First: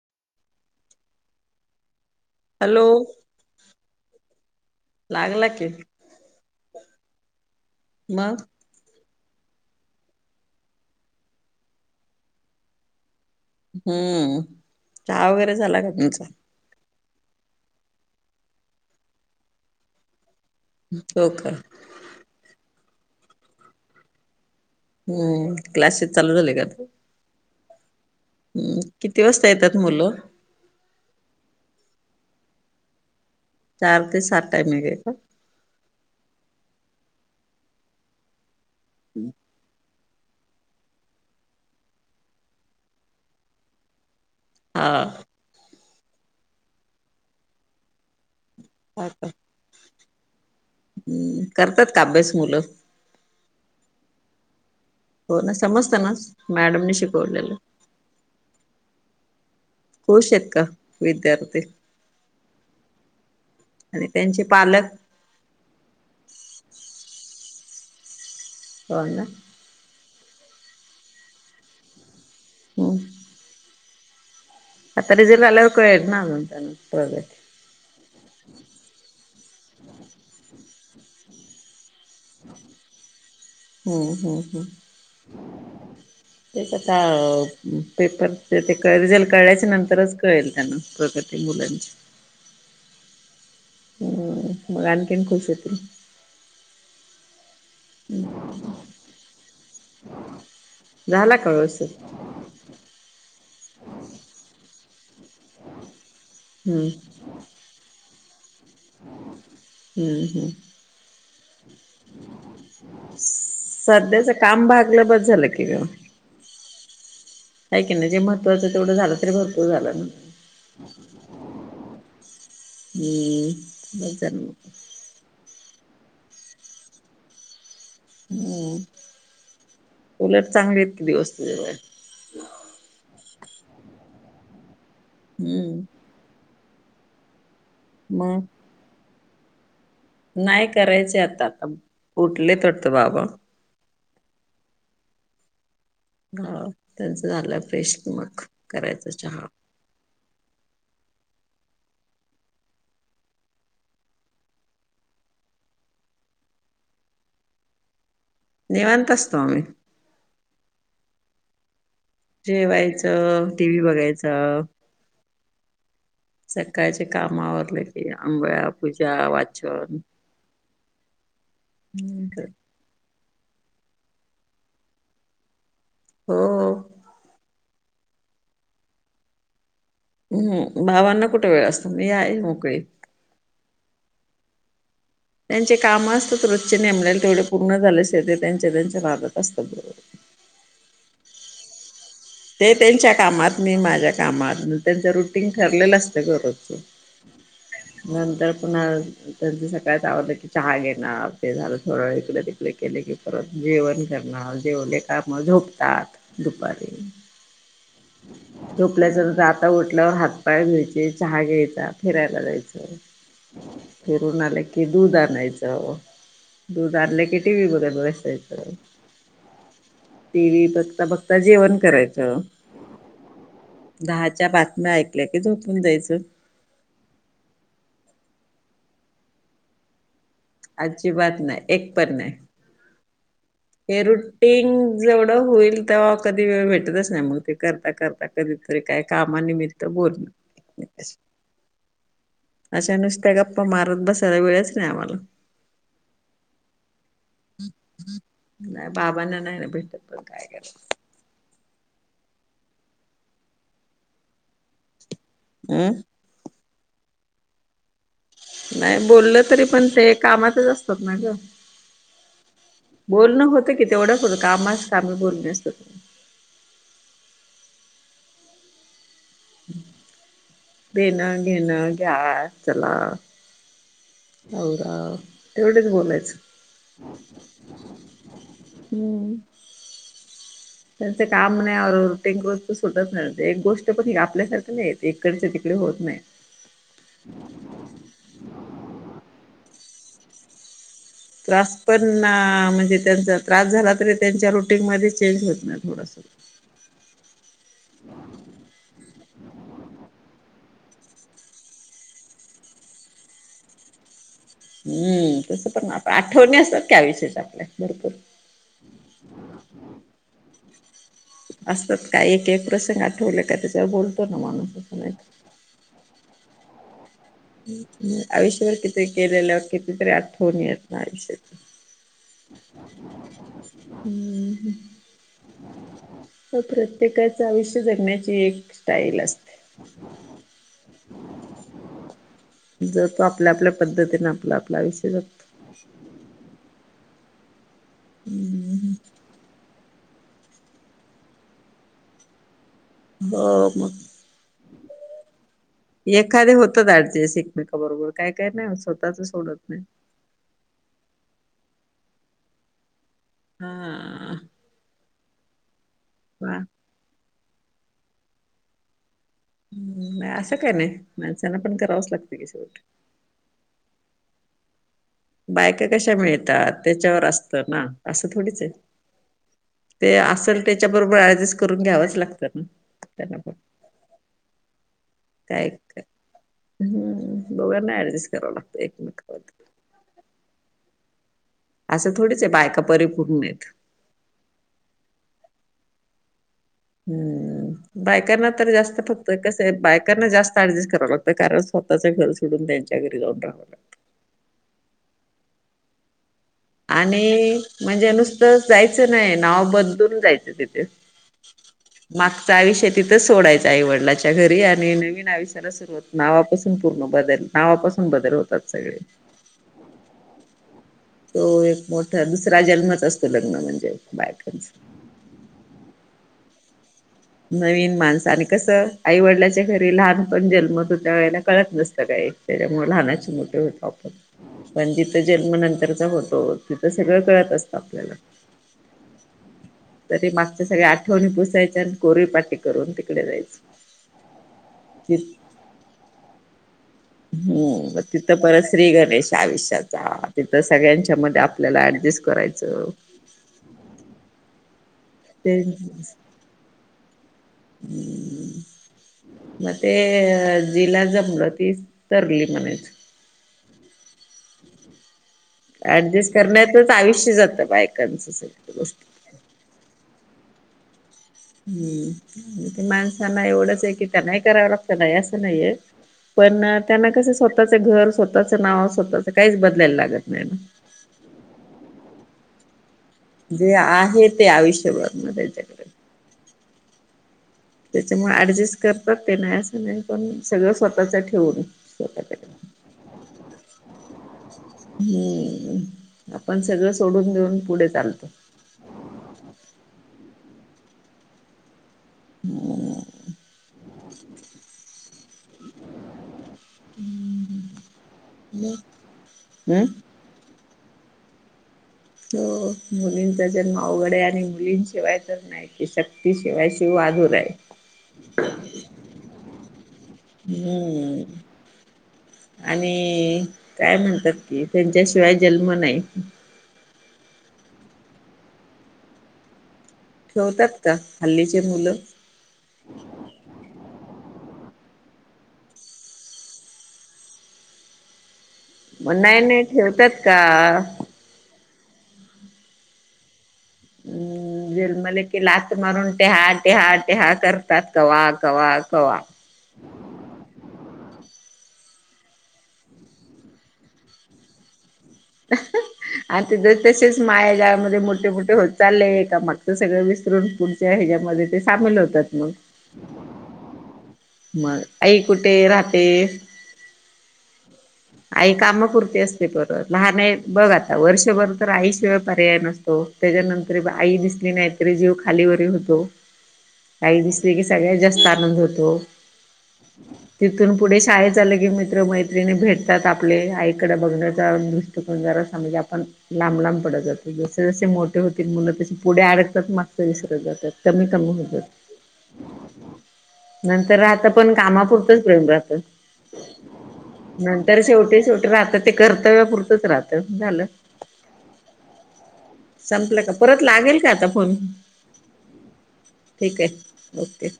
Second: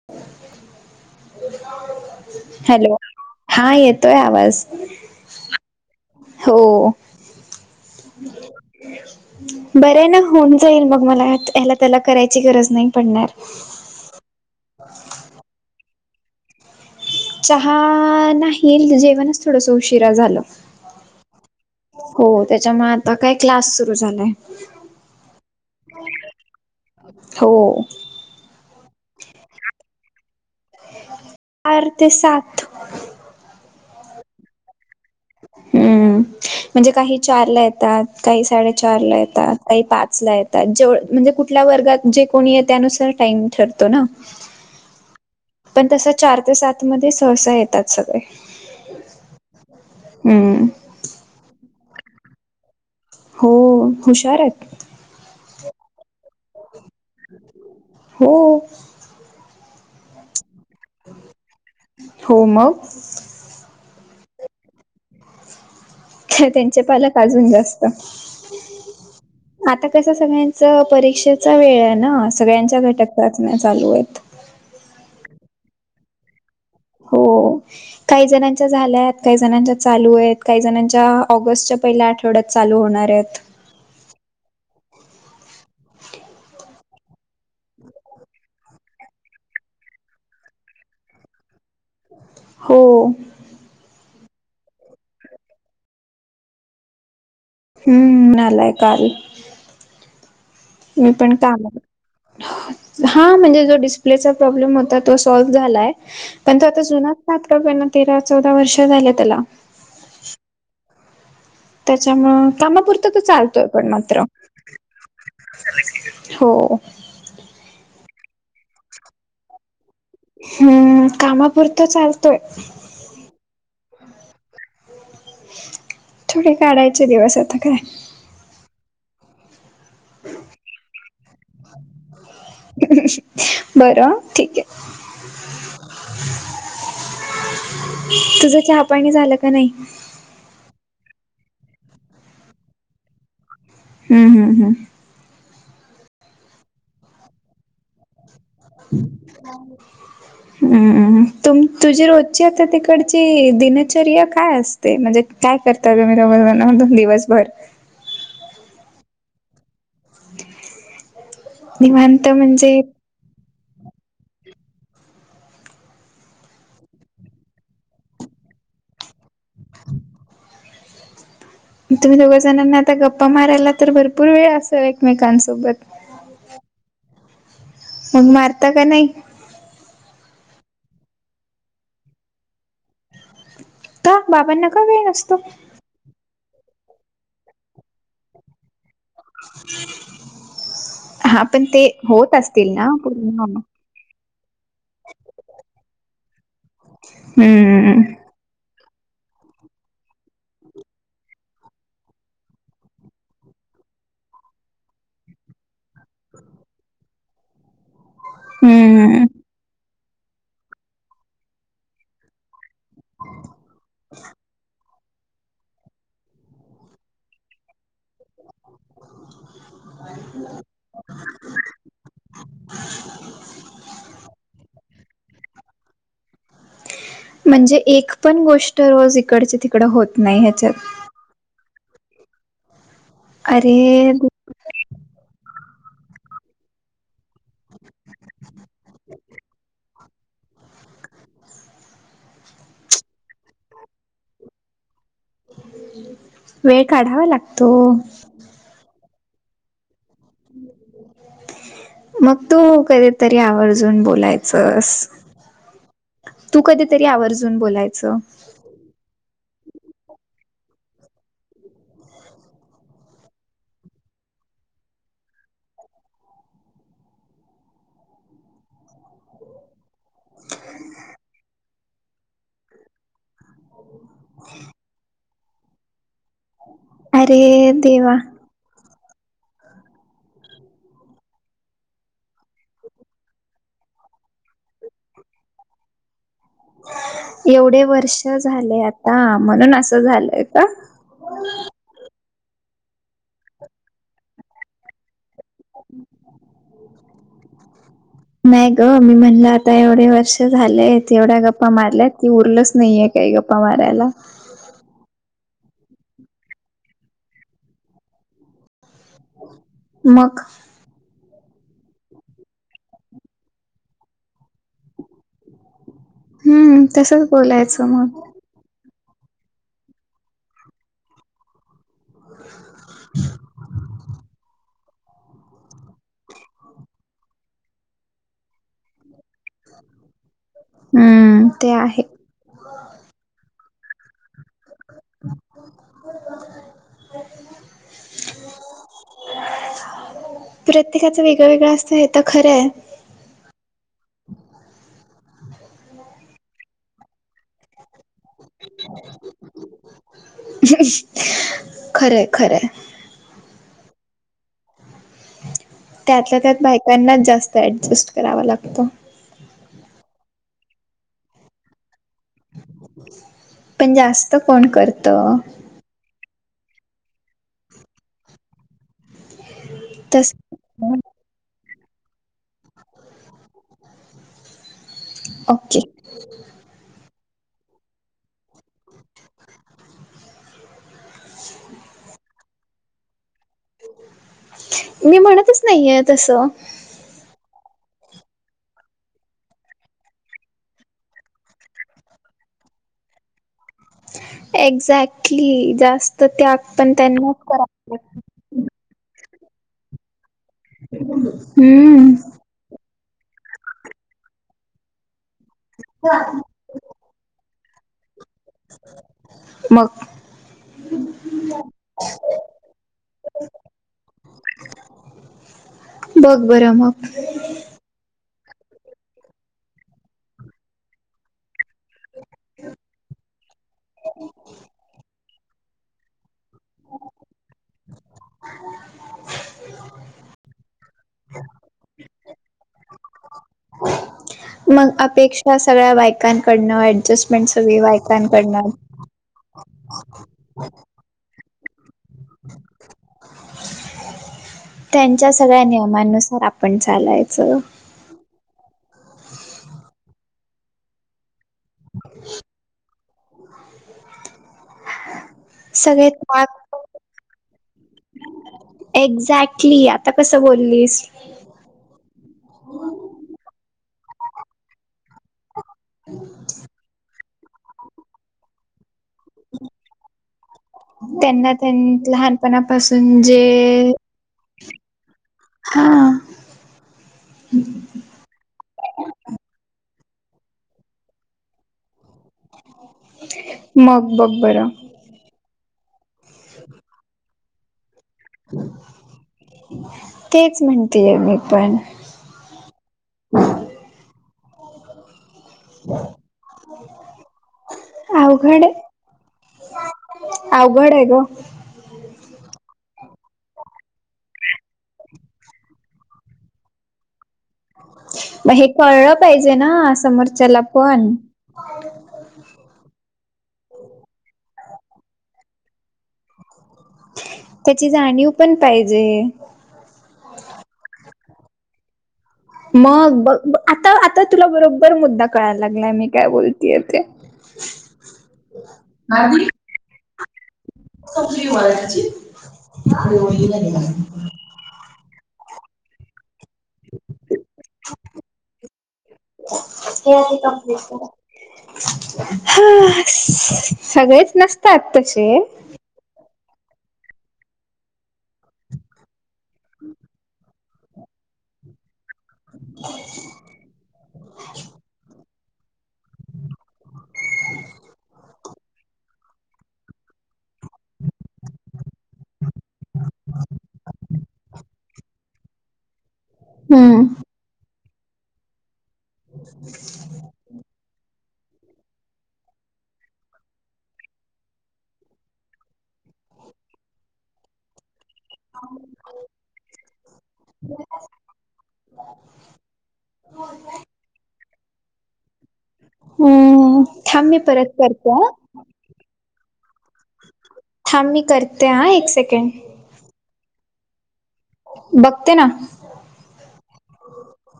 [inaudible] Hello, हां येतोय आवाज. लागला कि हो. मग? बरंय ना होऊन जाईल मग, मला ह्याला त्याला करायची गरज नाही पडणार. हम्म, चहा वगैरे झाला का तुमचा? चहा नाही, जेवणच थोडसं उशिरा झालं. हो का? हो, त्याच्या मुळं आता काय क्लास सुरू झालाय. हम्म, क्लाससेस चालू झाले का? हो. हम्म, किती वाजता येतात मुलं? चार ते सात. चार ते सात टायमिंग हाय काय? हम्म म्हणजे काही चार ला येतात, काही साडेचार ला येतात, काही पाच ला येत तात जे म्हणजे कुठल्या वर्गात जे कोणी आहे त्यानुसार टाईम ठरतो ना. हा. पण तस चार ते सात मध्ये सहसा येतात सगळे. हा का? हम्म. हम्म कर तात का अभ्यास मुलं? हो हुशार आहेत. हो ना समजत ना मॅडमनी शिकवलेलं. हो खुश आहेत का विद्यार्थी? हो मग आणि त्यांचे पालक? त्यांचे पालक अजून जास्त. हो ना. आता कस सगळ्यांच परीक्षेचा वेळ आहे ना सगळ्यांच्या हम्म घटक चाचण्या चालू आहेत. आता रिजल्ट लागल्यावर कळेल ना नंतरण. हो काही जणांच्या झाल्यात, काही जणांच्या चालू आहेत, काही जणांच्या ऑगस्ट च्या पहिल्या आठवड्यात चालू होणार आहेत. हम्म हम्म हम तेच ता पेपर ते रिजल्ट कळल्याच्या नंतरच कळेल त्यांना प्रगती मुलांची. हो. हम् मग आणखीन खुश होतील. हम्म आलाय काल. [inaudible] मी पण का कामा व्यवस्थित? हा म्हणजे जो डिस्प्लेचा प्रॉब्लेम होता तो सॉल्व्ह झालाय पण तो आता हम्म जुनाच लॅपटॉप आहे ना तेरा चौदा वर्ष झाले त्याला. हम् हम्. त्याच्यामूळं कामापुर ता तो चालतोय पण मात्र, सध्याच काम भागलं बस झालं की ग. हो. हाय कि नाही जे महत्वाचं तेवढं झालं तरी भरपूर झालं ना. हम्म कामापुरत चालतोय. हम्म बस झालं मग. थोडे काढायचे दिवस आता काय. हूम्म, उलट चांगले आहेत कि, दिवस तुझं. बरं ठीक ये. हुं. मग तुझं चहा पाणी झालं का नाही? नाही करायचे आता, आता उठलेत वाटत बाबा. हू हू हू. हा त्यांचं झालं, फ्रेश कि मग [inaudible] करायचं चहा. हू हू, तुम तुझी रोजची आता तिकडची दिनचर्या काय अस ते? म्हणजे काय करता तुम्ही दोघ दिवसभर? निवांत असतो आम्ही. निवांत. म्हणजे जेवायचं, टी व्ही बघायचा सकाळची काम आवरली की, आंघोळ्या, पूजा, वाचन मग तुम्ही दोघं जणांना आता गप्पा मारायला, तर भरपूर वेळ असल एकमेकांसोबत? हो. मग मारता का नाही? हुं. बाबांना कुठ वेळ असतो. मी आहे मोकळी. का बाबांना का वेळ नसतो? त्यांचे काम असतात, रोजचे नेमलेले तेवढे पूर्ण झाल्याशिवाय, ते त्यांच्या त्यांच्या नादात असतात बरोबर. हा पण ते होत असतील ते ना तेंच्या कामात, पूर्ण मी माझ्या कामात, मग त्यांचं रुटीन ठरलेलं असतं ग रोजच. ह [inaudible] नंतर मग त्यांच सकाळच आवरलं की, चहा घेणार ते झालं की, थोडा वेळ इकडे तिकडे केले की, परत जेवण करणार, जेवले का मग झोपतात दुपारी. हम्म झोपल्याच आता उठल्यावर हातपाय धुवायचे, चहा घ्यायचा, फिरायला जायचे. फिरुन आले की दूध आणायचं, दूध आणलं की, टीव्ही बघत बसायच. टीव्ही बघता बघता, जेवण करायचं. दहाच्या बातम्या ऐकल्या की, झोपून जायचं. म्हणजे एक पण गोष्ट, रोज इकडची तिकडं होत नाही ह्याच्यात. अजिबात नाही. एक पण नाही. हे अरे रुटीन जेवढं होईल तेव्हा, कधी वेळ भेटतच नाही मग ते. करता करता, कधीतरी काही कामानिमित्त बोलण अशा नुसत्या गप्पा मारत बसायला, वेळच नाही आम्हाला. वेळ काढावा लागतो. नाही बाबांना नाही ना भेटत, पण काय करायच. मग तू कधीतरी आवर्जून बोलाय चस. अं तू कधीतरी आवर्जून बोलायचं. नाही बोललं तरी पण, ते कामातच असतात ना गं. बोलणं होतं कि तेवढ्या पुरत, कामास काम बोलणे असत ते. पेन, घेणं, घ्या, चला. [unintelligible] आवरा तेवढंच बोलायचं. अरे देवा हम्मं त्यांचं काम नाही, रुटीन रोजचं सुटत नव्हते एक गोष्ट पण आपल्यासारखं नाहीेत इकडच तिकडे होत नाही. एवढे वर्ष झाले आता, म्हणून असं झालंय का? त्रास पण, ना म्हणजे त्येचा त्रास झाला तरी त्यांच्या रुटीनमध्ये चेंज होत नाही थोडस नाही गं मी म्हणलं आता एवढे वर्ष झालेत, एवढ्या गप्पा मारल्यात की उरलच नाहीय काही गप्पा मारायला हम्म, तस पण आठवणी असतात आयुष्यात आपल्या भरपूर मक असतात काय एक एक प्रसंग आठवले त्याच्यावर बोलतो ना माणूस अस नाही. हम्म तस आयुष्यभर कित्येक केलेल्या कितीतरी आठवणी येत ना आयुष्यात हम हम्मं [unintelligible] तसं प्रत्येकाच आयुष्य जगण्याची एक स्टाईल असते. हंम ते आहे जो तो आपल्या, आपल्या पद्धतीने आपलं आपलं आयुष्य जगतो. [unintelligible] हम्म्म्मम. प्रत्येकाचं वेगळ, वेगळ असत हे आता खर हाय बर मग एखादे होतच ऍडजस्ट एकमेका बरोबर काय काय नाही होत स्वतःच सोडत नाही. खर हाय, खर हाय [unintelligible] त्यातल्या वा त्यात बायकांना जास्त ऍडजस्ट करावा लागतो. नाही असं काय नाही, माणसांना पण करावंच लागते कि शेवट. पण जास्त कोण करतं बायका कशा मिळतात त्याच्यावर असतं ना, असं थोडीच हे. ते तस असेल त्याच्या बरोबर ऍडजस्ट करून घ्यावच लागतं ना, त्यांना पण. काय ओके [unintelligible] हम्म, दोघांना ऍडजस्ट कराव लागत एकमेकांबद्दल असं थोडीच हाय बायका परिपूर्ण हेत मी म्हणतच नाहीययं तसं. हम्म, बायकांना तर जास्त फक्त, कसं बायकांना जास्त ऍडजस्ट कराव लागत कारण तसे घर सोडून त्यांच्या घरी जाऊन राहावं लागतं एक्झॅक्टली जास्त त्याग पण त्यांनाच करावा लागतो. तर जायचं नायं, नाव बदलुन जायचं तिथे लागतो हम्म माथ ते आयुष्य तिथंच सोडायचं आईवडलाच्या घरी आणि नवीन आयुष्याला सुरुवात नाव असुन पूर्ण बदल, नावापासून बदल होतात सगळे. मक तो एक मोठा, दुसरा जन्मच असतो लग्न म्हणजे बायकाचं बघ बर मग. नवीन माणसांनी कसं, आईवडिलाच्या घरी लहानपण जन्मत होत त्या वेळेला कळत नसत काय, त्याच्यामुळे लहानाचे मोठे होतो आपण, जिथं जन्म नंतरचा होतो, तिथ सगळ कळत असत आपल्याला. तरी मागच्या सगळ्या आठवणी पुसायच्या अन परी पाटी करून तिकडे जायच की. त्या सगळ्या बायकांकडनं ऍडजस्टमेंट सगळी बायकांकडनं. त्या आयुष्याचा तिथं सगळ्यांच्या मध्ये आपल्याला ऍडजस्ट करायच. त्यांच्या ते सगळ्या नियमानुसार आपण चालायच. मध्ये जिल्हांचा प्रतिस. तरली मानायच. [unintelligible] ऍडजस्ट त्याग करण्यातच आयुष्य जात बायकांच सगळ्या गोष्टीत. क्ली आता कस बोललीस. हम्म ते माणसांना एवढंच आहे कि त्यांना ही कराव लागतं नाही असं नाहीये. पण त्यांना कस स्वतःचं घर स्वतःच नाव स्वतःच काहीच बदलायला लागत नाही ना. त्यांना त्यां लहानपणापासून. जे आहे ते आयुष्यभर ना त्याच्याकड. हम्म. त्याच्यामुळे ऍडजस्ट करतात ते नाही अस नाही पण सगळं स्वतःच ठेवून करतात ते. मग बघ बर. हम्म आपण सगळं सोडून देऊन पुढे चालतो‌. हम्म तेच म्हणते मी पण. हम्म अवघड हे. आवघड आहे ग. हो मुलींचा जन्म अवघड आहे, आणि मुलीं शिवाय तर नाही. शक्ती शिवाय, शिव अधुरा हाय. हे कळलं पाहिजे ना, समोरच्याला पण. हम्म आणि काय म्हणतात कि, त्यांच्याशिवाय जन्म नाही. त्याची जाणीव पण पाहिजे. ठेवतात का हल्लीचे मुलं. मग बघ, आता आता तुला बरोबर मुद्दा कळायला लागलाय मी काय बोलतीय ते. [inaudible] मग नाही नाही ठेवत्यात का? वाचओ [inaudible] हम जन्मल कि लात मारून तेहाट टहा, टहा करतात कवा्हा, कवा्हा, कवा्हा. हे आधी कम्प्लीट करा. हा सगळेच नसतात तसे. आणि ति ज तसेच मायाजाळामध्ये मोठे, मोठे. चाललय एका मागचं तर सगळं विसरून पुढचे ह्याच्यामध्ये ते सामील होतात मग. [inaudible] मग आई कुठे राहते. आई कामपुरती असते परत लहान आहे बघ आता, वर्षभर तर आईशिवाय पर्याय नसतो. त्याच्यानंतर, आई दिसली नाहीतरी जीव खालीवर होतो. हम्म आई दिसली की सगळ्यात जास्त आनंद होतो. [inaudible] तिथून पुढे शाळेत आलं की मित्र, मैत्रिणी भेट त्यात आपले आईकड बघण्याचा दृष्टिकोन जरा अस म्हणजे आपण लांब, लांब पडत जातो जसे जसे मोठ मोठी होतांत मुलं तसं पुढे अडकतांत, मागचं विसरतं जातांत कमी, कमी होतांत. नंतर रहितात. कामांपुरतच प्रेम राहतं. हम्म थांब मी परत नंतर करते शेवटी हा. शेवटी राहतं. ते कर्तव्यापुरतंच राहतं झालं. थांब मी करते हां करते एक सेकंड. संपलं कां, परंत लागेल कां आंता फोन. बघते नां. ठीक आहे, ओके.